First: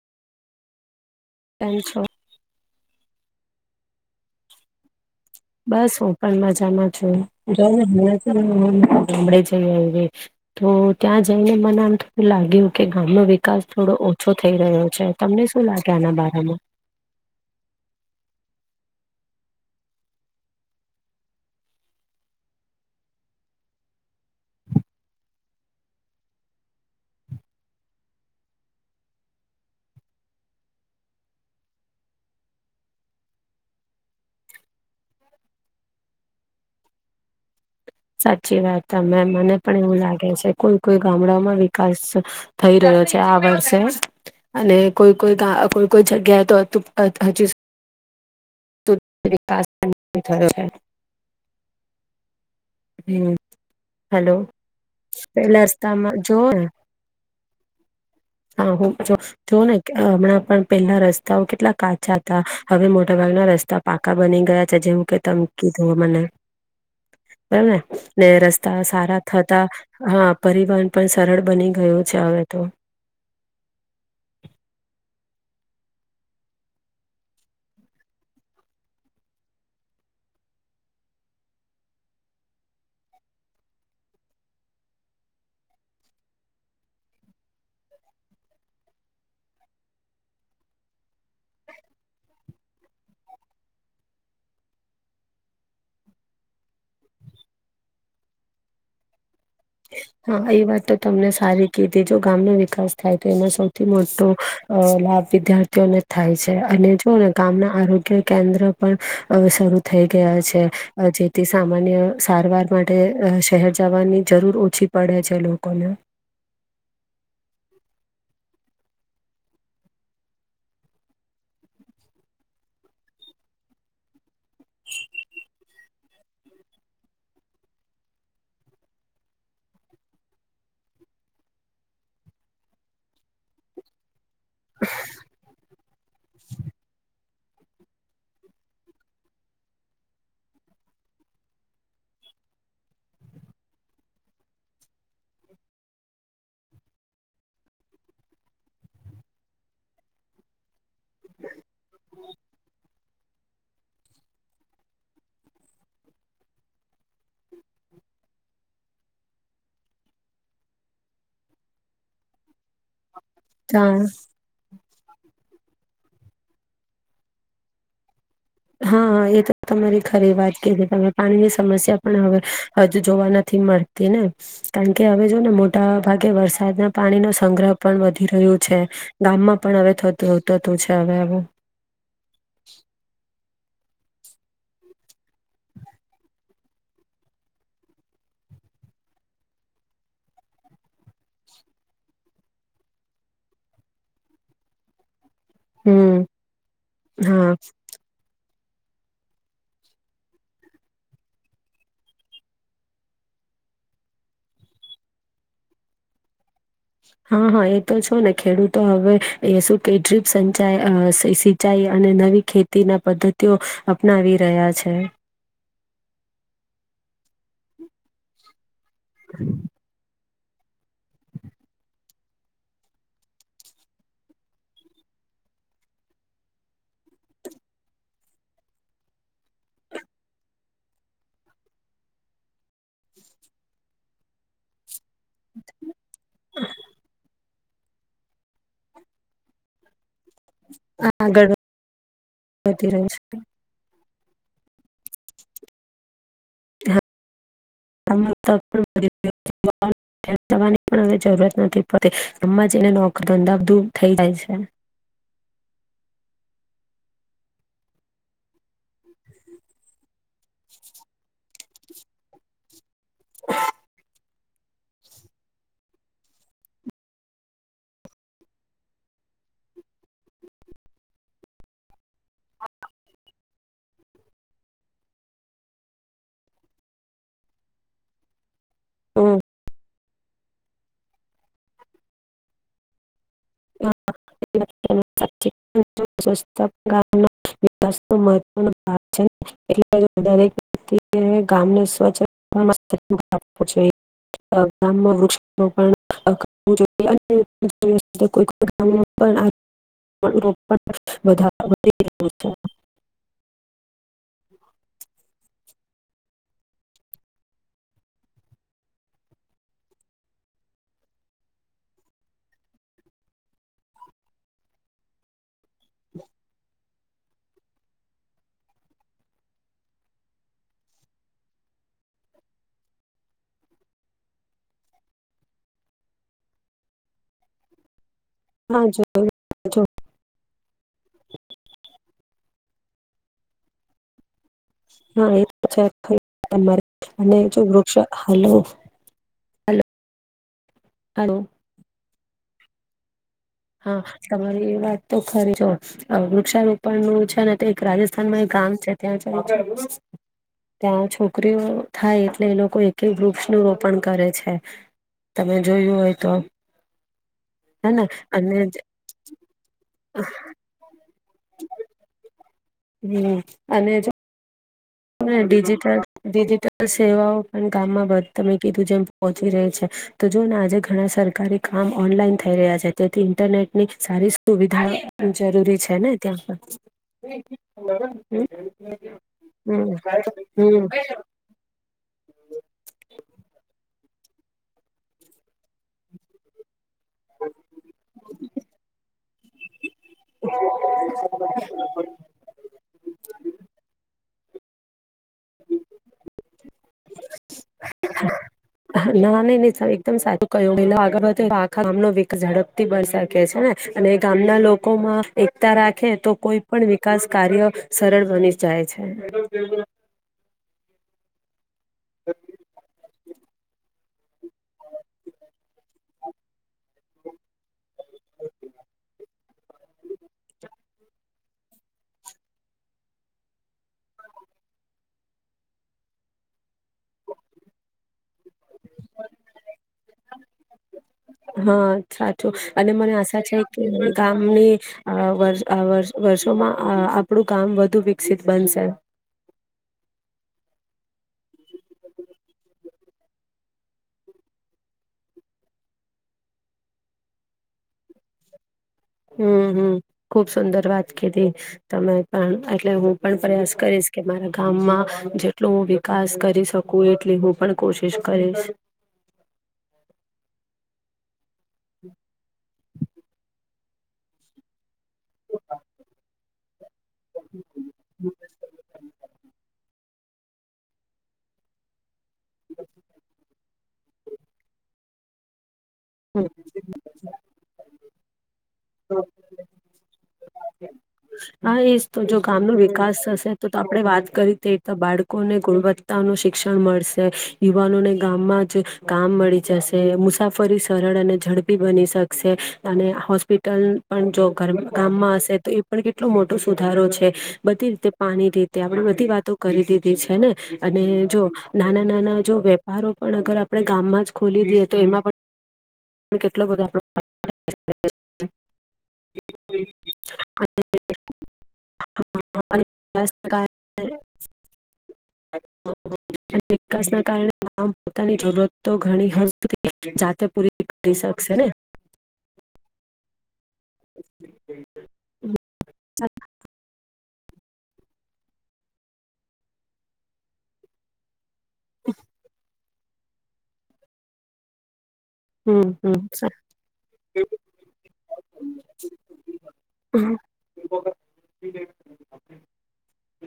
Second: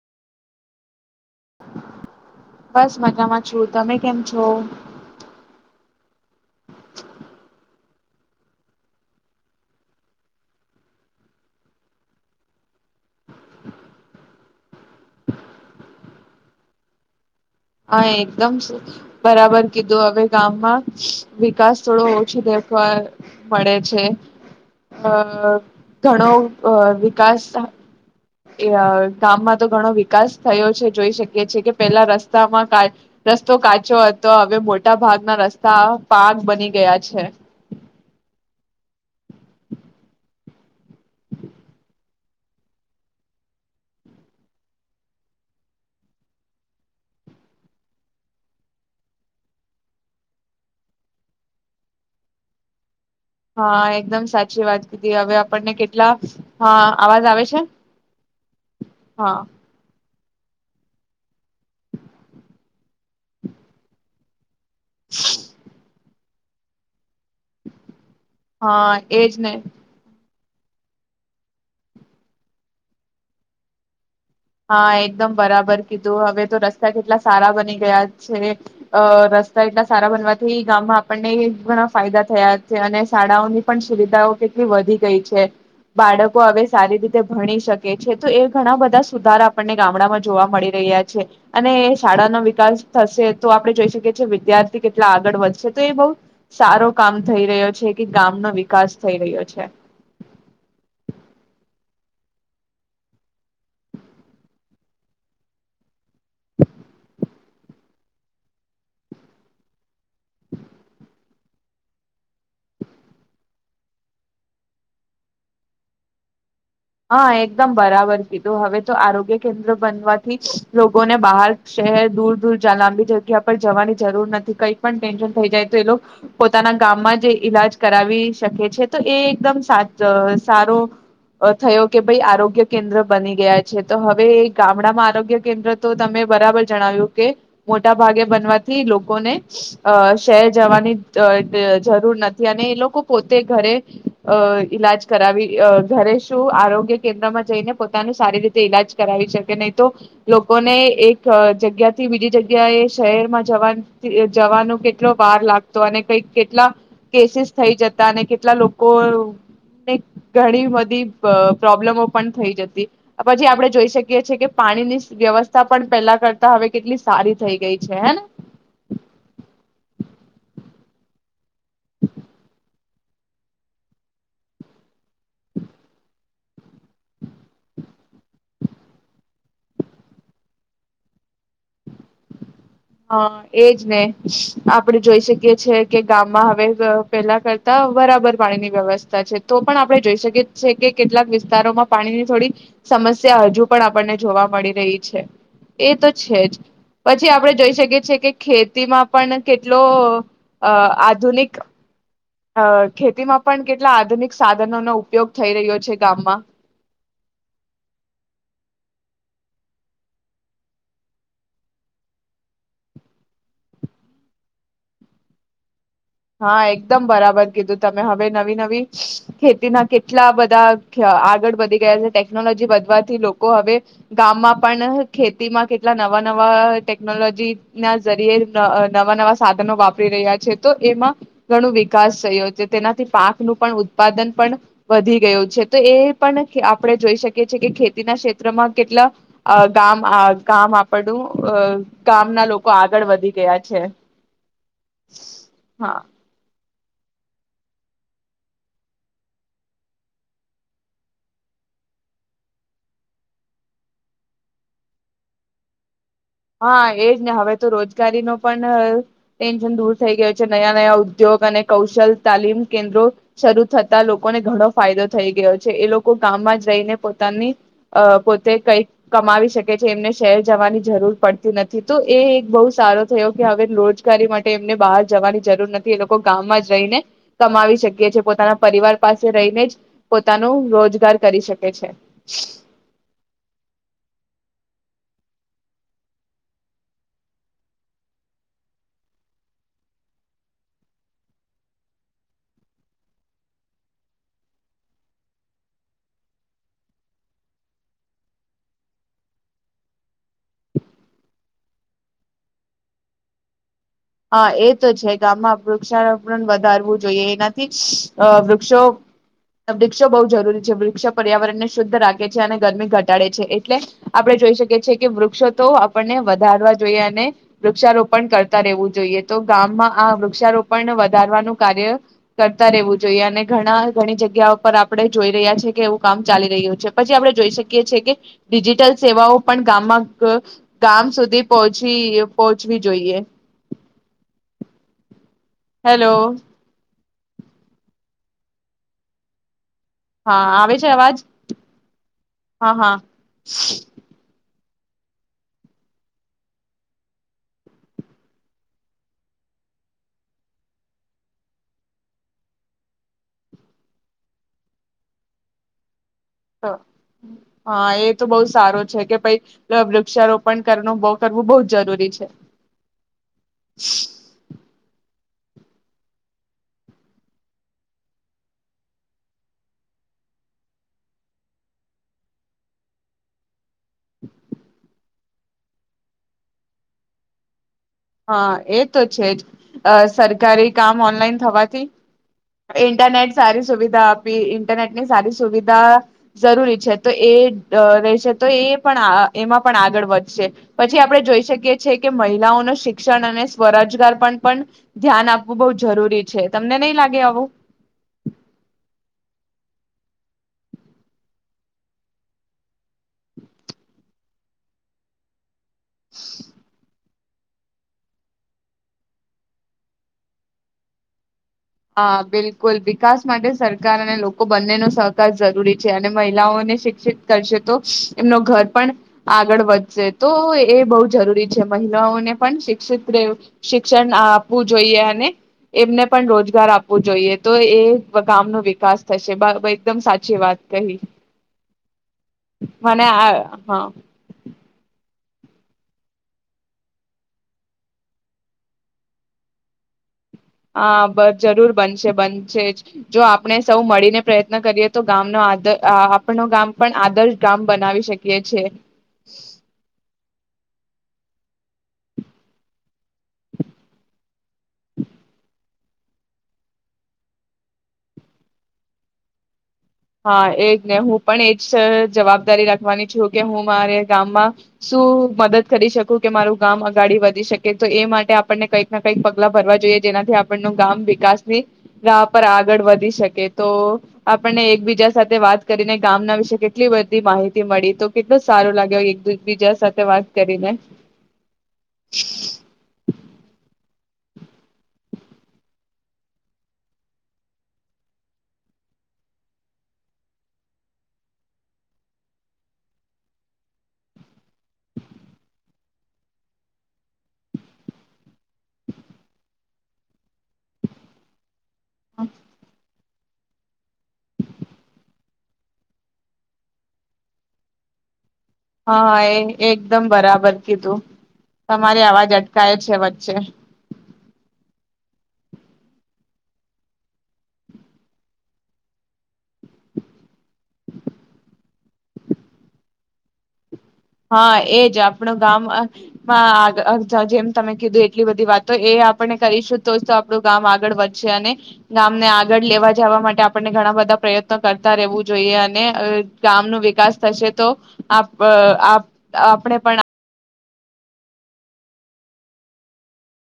L છો. બસ મજામાં છું. તમે કેમ છો? બસ હું પણ મજામાં છું, જોને [unintelligible] ગામડે જઈ તો ત્યાં જઈને મને આમ થોડું લાગ્યું કે ગામનો વિકાસ થોડો ઓછો થઈ રહ્યો છે, તમને શું લાગે આના બારામા. હા એકદમ બરાબર કીધું, હવે ગામમાં વિકાસ થોડો ઓછો દેખવા મળે છે. અ ઘણો વિકાસ ગામમાં તો ઘણો વિકાસ થયો છે, જોઈ શકીએ છીએ કે પેલા રસ્તામાં રસ્તો કાચો હતો, હવે મોટા ભાગના રસ્તા પાક બની ગયા છે. સાચી વાત ત મને પણ એવું લાગે છે કોઈ કોઈ ગામડાઓમાં વિકાસ થઈ રહ્યો છે, આ વર્ષે અને કોઈ કોઈ કોઈ કોઈ જગ્યાએ તો હજુ વિકાસ થયો છે. હમ હા એકદમ હેલો સાચી વાત કીધી, હવે પેલા આપણને કેટલા રસ્તામાં જોઓ હ અવાજ આવે છે હા હું જો હા જો ને કે હમણાં પણ પેલા રસ્તાઓ કેટલા કાચા હતા હવે મોટાભાગના રસ્તા પાકા બની ગયા. જેવું કે તમકી થો મને બરાબર ને ને રસ્તા હા સારા એજ ને થતા હા પરિવહન પણ સરળ બની ગય છે હવે તો. હા એકદમ બરાબર કીધું, હવે તો રસ્તા કેટલા સારા બની ગયા છે અ રસ્તા એટલા સારા બનવાથી ગામમાં આપણને ઘણા ફાયદા થયા છે, અને શાળાઓની પણ સુવિધાઓ કેટલી વધી ગઈ છે, બાળકો હવે સારી રીતે ભણી શકે છે, તો એ ઘણા બધા સુધારા આપણને ગામડામાં જોવા મળી રહ્યા છે, અને શાળાનોો વિકાસ થશે તો આપડણે જોઈ શકીએ છીએ, વિદ્યાર્થી કેટલા આગળ વધશે તો એ બહુ સારો કામ થઈ રહ્યો છે, કે ગામનો વિકાસ થઈ રહ્યો છે હા એ વાત તો તમને સારી કીધી જો ગામનો વિકાસ થાય તો એમાં સૌથી મોટો લાભ વિદ્યાર્થીઓને થાય છે, અને જો ને ગામના આરોગ્ય કેન્દ્ર પણ શરૂ થઈ ગયા છે જે તે સામાન્ય સારવાર માટે શહેર જવાની જરૂર ઓછી પડે છે લોકોને હા એકદમ બરાબર કીધું હવે તો આરોગ્ય કેન્દ્ર બનવાથી લોકોને બહાર શહેર દૂર દૂર લાંબી જગ્યા પર જવાની જરૂર નથી કઈ પણ ટેન્શન થઈ જાય તો એ લોકો પોતાના ગામમાં જે ઈલાજ કરાવી શકે છે તો એ એકદમ સા સારો થયો કે ભાઈ આરોગ્ય કેન્દ્ર બની ગયા છે તો હવે ગામડામાં આરોગ્ય કેન્દ્ર તો તમે બરાબર જણાવ્યું કે મોટા ભાગે બનવાથી લોકોને અ શહેર જવાની જરૂર નથી અને એ લોકો પોતે ઘરે અ ઈલાજ કરાવી ઘરે ગ્ય કેન્દ્રમાં જઈને પોતાનું સારી રીતે ઈલાજ કરાવી શકે નહી તો લોકોને એક જગ્યા થી બીજી જગ્યા એ શહેરમાં જવા જવાનું કેટલો વાર લાગતો અને કઈક કેટલા કેસીિસ થઈ જતા અને કેટલા લોકોને ઘણી બધી પ્રોબ્લેમો પણ થઈ જતી પછી આપણે જોઈ ત્યાં શકીએીએ કે પાણીની વ્યવસ્થા પણ પેલા હવે કેટલી સારી થઈ ગઈ છે હે હા એ તો તમારી ખરી વાત કે છે તમે પાણીની સમસ્યા પણ હવે હજુ જોવા નથી મળતી ને કારણકે હવે જો ને મોટા ભાગે વરસાદના પાણી નો સંગ્રહ પણ વધી રહ્યો છે ગામમાં પણ હવે થ થતું છે હવે આવ હા એજ ને આપણે જોઈ શકીએ છેએ કે ગામમાં હવે પેલા કરતા બરાબર પાણીની વ્યવસ્થા છે તો પણ આપણે જોઈ શકીએ છીએ, કે કેટલાક વિસ્તારોમાં પાણીની થોડી સમસ્યા હજુ પણ આપણને જોવા મળી રહી છે. એ તો હમ છે. જ પછી, આપડણે હા જોઈ કે ખેતીમાં પણ કેટલો અ આધુનિક અ ખેતીમાં પણ કેટલા આધુનિક સાધનોનો ઉપયોગ થઈ રહ્યો છે. ગામમાં હા હા એ તો છો ને ખેડૂતો હવે એ શું કે ડ્રીપ સચાઈ સિંચાઈ અને નવી ખેતી ના પદ્ધતિઓ અપનાવી રહ્યા છે. હા, એકદમ બરાબર કીધું તમે હવે નવી નવી ખેતીના કેટલા બધા આગળ વધી ગયા છે. ટેકનોલોજી વધવાથી લોકો હવે ગામમાં પણ ખેતીમાં કેટલા નવા નવા ટેકનોલોજી ના જરીયે નવા નવા સાધનો વાપરી રહ્યા છે, તો એમાં ઘણો વિકાસ થયો છે. તેનાથી પાકનું પણ ઉત્પાદન પણ, વધી ગયો છે તો એ પણ આપડણે જોઈ શકીએ કે ખેતીના ક્ષેત્રમાં કેટલા ગામ કામ આપું આગળ અ ગામના લોકો આગળ રહ્યું છે વધી હા ગયા છે. [inaudible] હા, હની પણ હ જરૂરત નથી પડતી. ગમાં જઈને નોક ધંધાધૂ થઈ જાય છે. હા, એજ ને હવે તો રોજગારી નો પણ ટેન્શન દૂર થઈ ગયો છે નયા નયા ઉદ્યોગ અને કૌશલ તાલીમ કેન્દ્રો શરૂ થતા લો કોને ઘણો ફાયદો થઈ ગયો છે. એ લોકો ગામમાં રઈને પોતાની અ પોતે કઈક કમાવી શકે છે એમને શહેર જવાની જરૂર પડતી નથી તો એ એક બહુ સારો થયો કે હવે રોજગારી માટે એમને બહાર જવાની જરૂર નથી એ લોકો ગામમાં જ રહીને કમાવી શકી છે પોતાના પરિવાર પાસે હમ રહીને જ પોતાનું રોજગાર કરી શકે છે [inaudible] [inaudible] હા એ તો છે ગામમાં વૃક્ષારોપણ વધારવું જોઈએ એનાથી અ વૃક્ષો વૃક્ષો બહુ જરૂરી છે વૃક્ષો પર્યાવરણને શુદ્ધ રાખે છે અને ગરમી ઘટાડે છે એટલે આપણે જોઈ શકીએ છીએ કે વૃક્ષો તો આપણને વધારવા જોઈએ અને વૃક્ષારોપણ કરતા રહેવું જોઈએ તો ગામમાં આ વૃક્ષારોપણ વધારવાનું કાર્ય કરતા રહેવું જોઈએ અને ઘણા ઘણી જગ્યા ઉપર આપણે જોઈ રહ્યા છી કે એવું કામ ચાલી રહ્યું છે પછી આપડે જોઈ શકીએ છીએ કે ડિજિટલ છે હા સેવાઓ પણ જો ગામમાં ગામ સુધી પહો પછી પહોંચવી જોઈએ. હેલો. હા. [inaudible] અને જો વૃક્ષો હાલો હાલ હા આવે છે અવાજ? હા હા. હા. તમારી એ વાત તો ખરી જો આ વૃક્ષારોપણ નું છે ને એક રાજસ્થાનમાં એક ગામ છે ત્યાં [inaudible] ત્યાં છોકરીઓ થાય એટલે એ લોકો એક વૃક્ષ નું રોપણ કરે છે તમે જોયું તો. હા હેને એ તો બઉ અને સારો છે કે પાઈ વૃક્ષારોપણ કરનો બવ કરવું બહુ જરૂરી છે. હમ્મ અને ડિજિટલ ડિજિટલ સેવાઓ પણ ગામમાં તમે કીધું જેમ પહોંચી રહી છે. તો જોને આજે ઘણા સરકારી કામ ઓનલાઈન થઈ રહ્યા છે તેથી ઇન્ટરનેટની સારી સુવિધા જરૂરી છે ને ત્યાં પણ. હા એ તો છે જ. અ હમ સરકારી હમ કામ ઓનલાઈન થવાથી ઇન્ટરનેટ સારી સુ દા આપી ઇન્ટરનેટ ની સાદી સુવિધા જરૂરી છે. તો એ અ રહેશે તો એ પણ આ એમાં પણ આગળ વધશે. પછી આપડે જોઈ શકીએ છીએ કે મહિલાઓનો અને સ્વરાજગાર પણ પણ ધ્યાન આપવું બઉ જરૂરી છે. તમને નહીં લા ના ને એકદમ સાચું કહ્યું આગળ [unintelligible] આખા ગામનો વિક ઝડપથી બન શકે છે અને ગામના લોકોમાં તા રાખે તો કોઈ પણ વ્ય વિકાસ કાર્યો સરળ બની જાય છે. હા બિલકુલ વિકાસ માટે સરકાર અને લોકો બંને નો સહકાર જરૂરી છે અને મહિલાઓને શિક્ષિત કરશે તો એમનું ઘર પણ આગળ વધશે. તો એ બહુ જરૂરી છે મહિલાઓને પણ શિક્ષિત રે શિક્ષણ આપવું જોઈએ અને એમને પણ રોજ ગાર આપવું જોઈએ તો એ ગામ નો કાસ થશે બરાબર એકદમ સાચી વાત કહી. હા સાચું અને મને આ હા અ વર્ષ અ વર્ષ વર્ષોમાં અ આપણું કામ વધુ વિકસિત બનશે. અ બ જરૂર બનશે બનશે જ જો આપણે સૌ મળીને પ્રયત્ન કરીએ તો ગામનો આદ આપ ગામ પણ આદર્શ ગામ બનાવી શકીએ છે. હમ્મ હમ્મ ખુબ સુંદર વાત. કેતી તમે પણ એટલે હું પણ પ્રયાસ કરીશ કે મારા કામમાં જેટલું હું ખાસ કરી શકું એટલી હું પણ કોશિશ કરીશ. હા એજ ને હું પણ એ સ જવાબદારી રાખવાની છું. કે હું મારે ગામમાં શું મદદ કરી શકું કે મારું ગામ અગાડી વધી શકે તો એ માટે આપણને કંઈકને કંઈક પગલા ભરવા જોઈએ જેનાથી આપનનો ગામ વિકાસની રા પર આગળ વધી શકે તો આપનને એક બીજા સાથે વાત કરીને ગામના હમ વિશે કેટલી બધી માહિતી મળી. તો કેટલુ સ કરીને હા એજ તો જો ગામ નું વિકાસ થશે તો તો આપડે વાત કરી તે તો બાળકોને ગુણવત્તા નું શિક્ષણ મળશે, યુવાનોને ગામમાં જ કામ મળી જશે. મુસાફરી સરળ અને ઝડપી બની શકશે. અને હોસ્પિ ટલ પણ જો ઘર ગામમાં હશે તો એ પણ કેટલો મોટો સુધારો છે. બધી રીતે પાણી રીતે આપણે બધી વાતો કરી દીધી છેને. અને જો નાના નાના જો વ્યાપારો પણ અગર આપણે ગામમાં જ ખોલી દઈએ તો એમાં પણ કેટલો બધો [unintelligible] હા એ એકદમ બરાબર કીધું તમારે અવાજ અટકાય છે વચ્ચે. વિકાસના કારણે [unintelligible] પોતાની જરૂરત તો ઘણી [unintelligible] જાતે પૂરી કરી શકશે ને. હા એજ આપણું ગામ અ મા અ [unintelligible] જેમ તમે કીધું એટલી બધી વાતો એ આપણને કરીશું તો જ તો આપણું ગામ આગળ વધશે અને ગામ ને આગળ લેવા જવા માટે આપણને ઘણા બધા પ્રયત્નો કરતા રહેવું જોઈએ. અને હમ હમ ગામનો વિકાસ થશે તો આપ અ આપ આપણેે પણ [inaudible]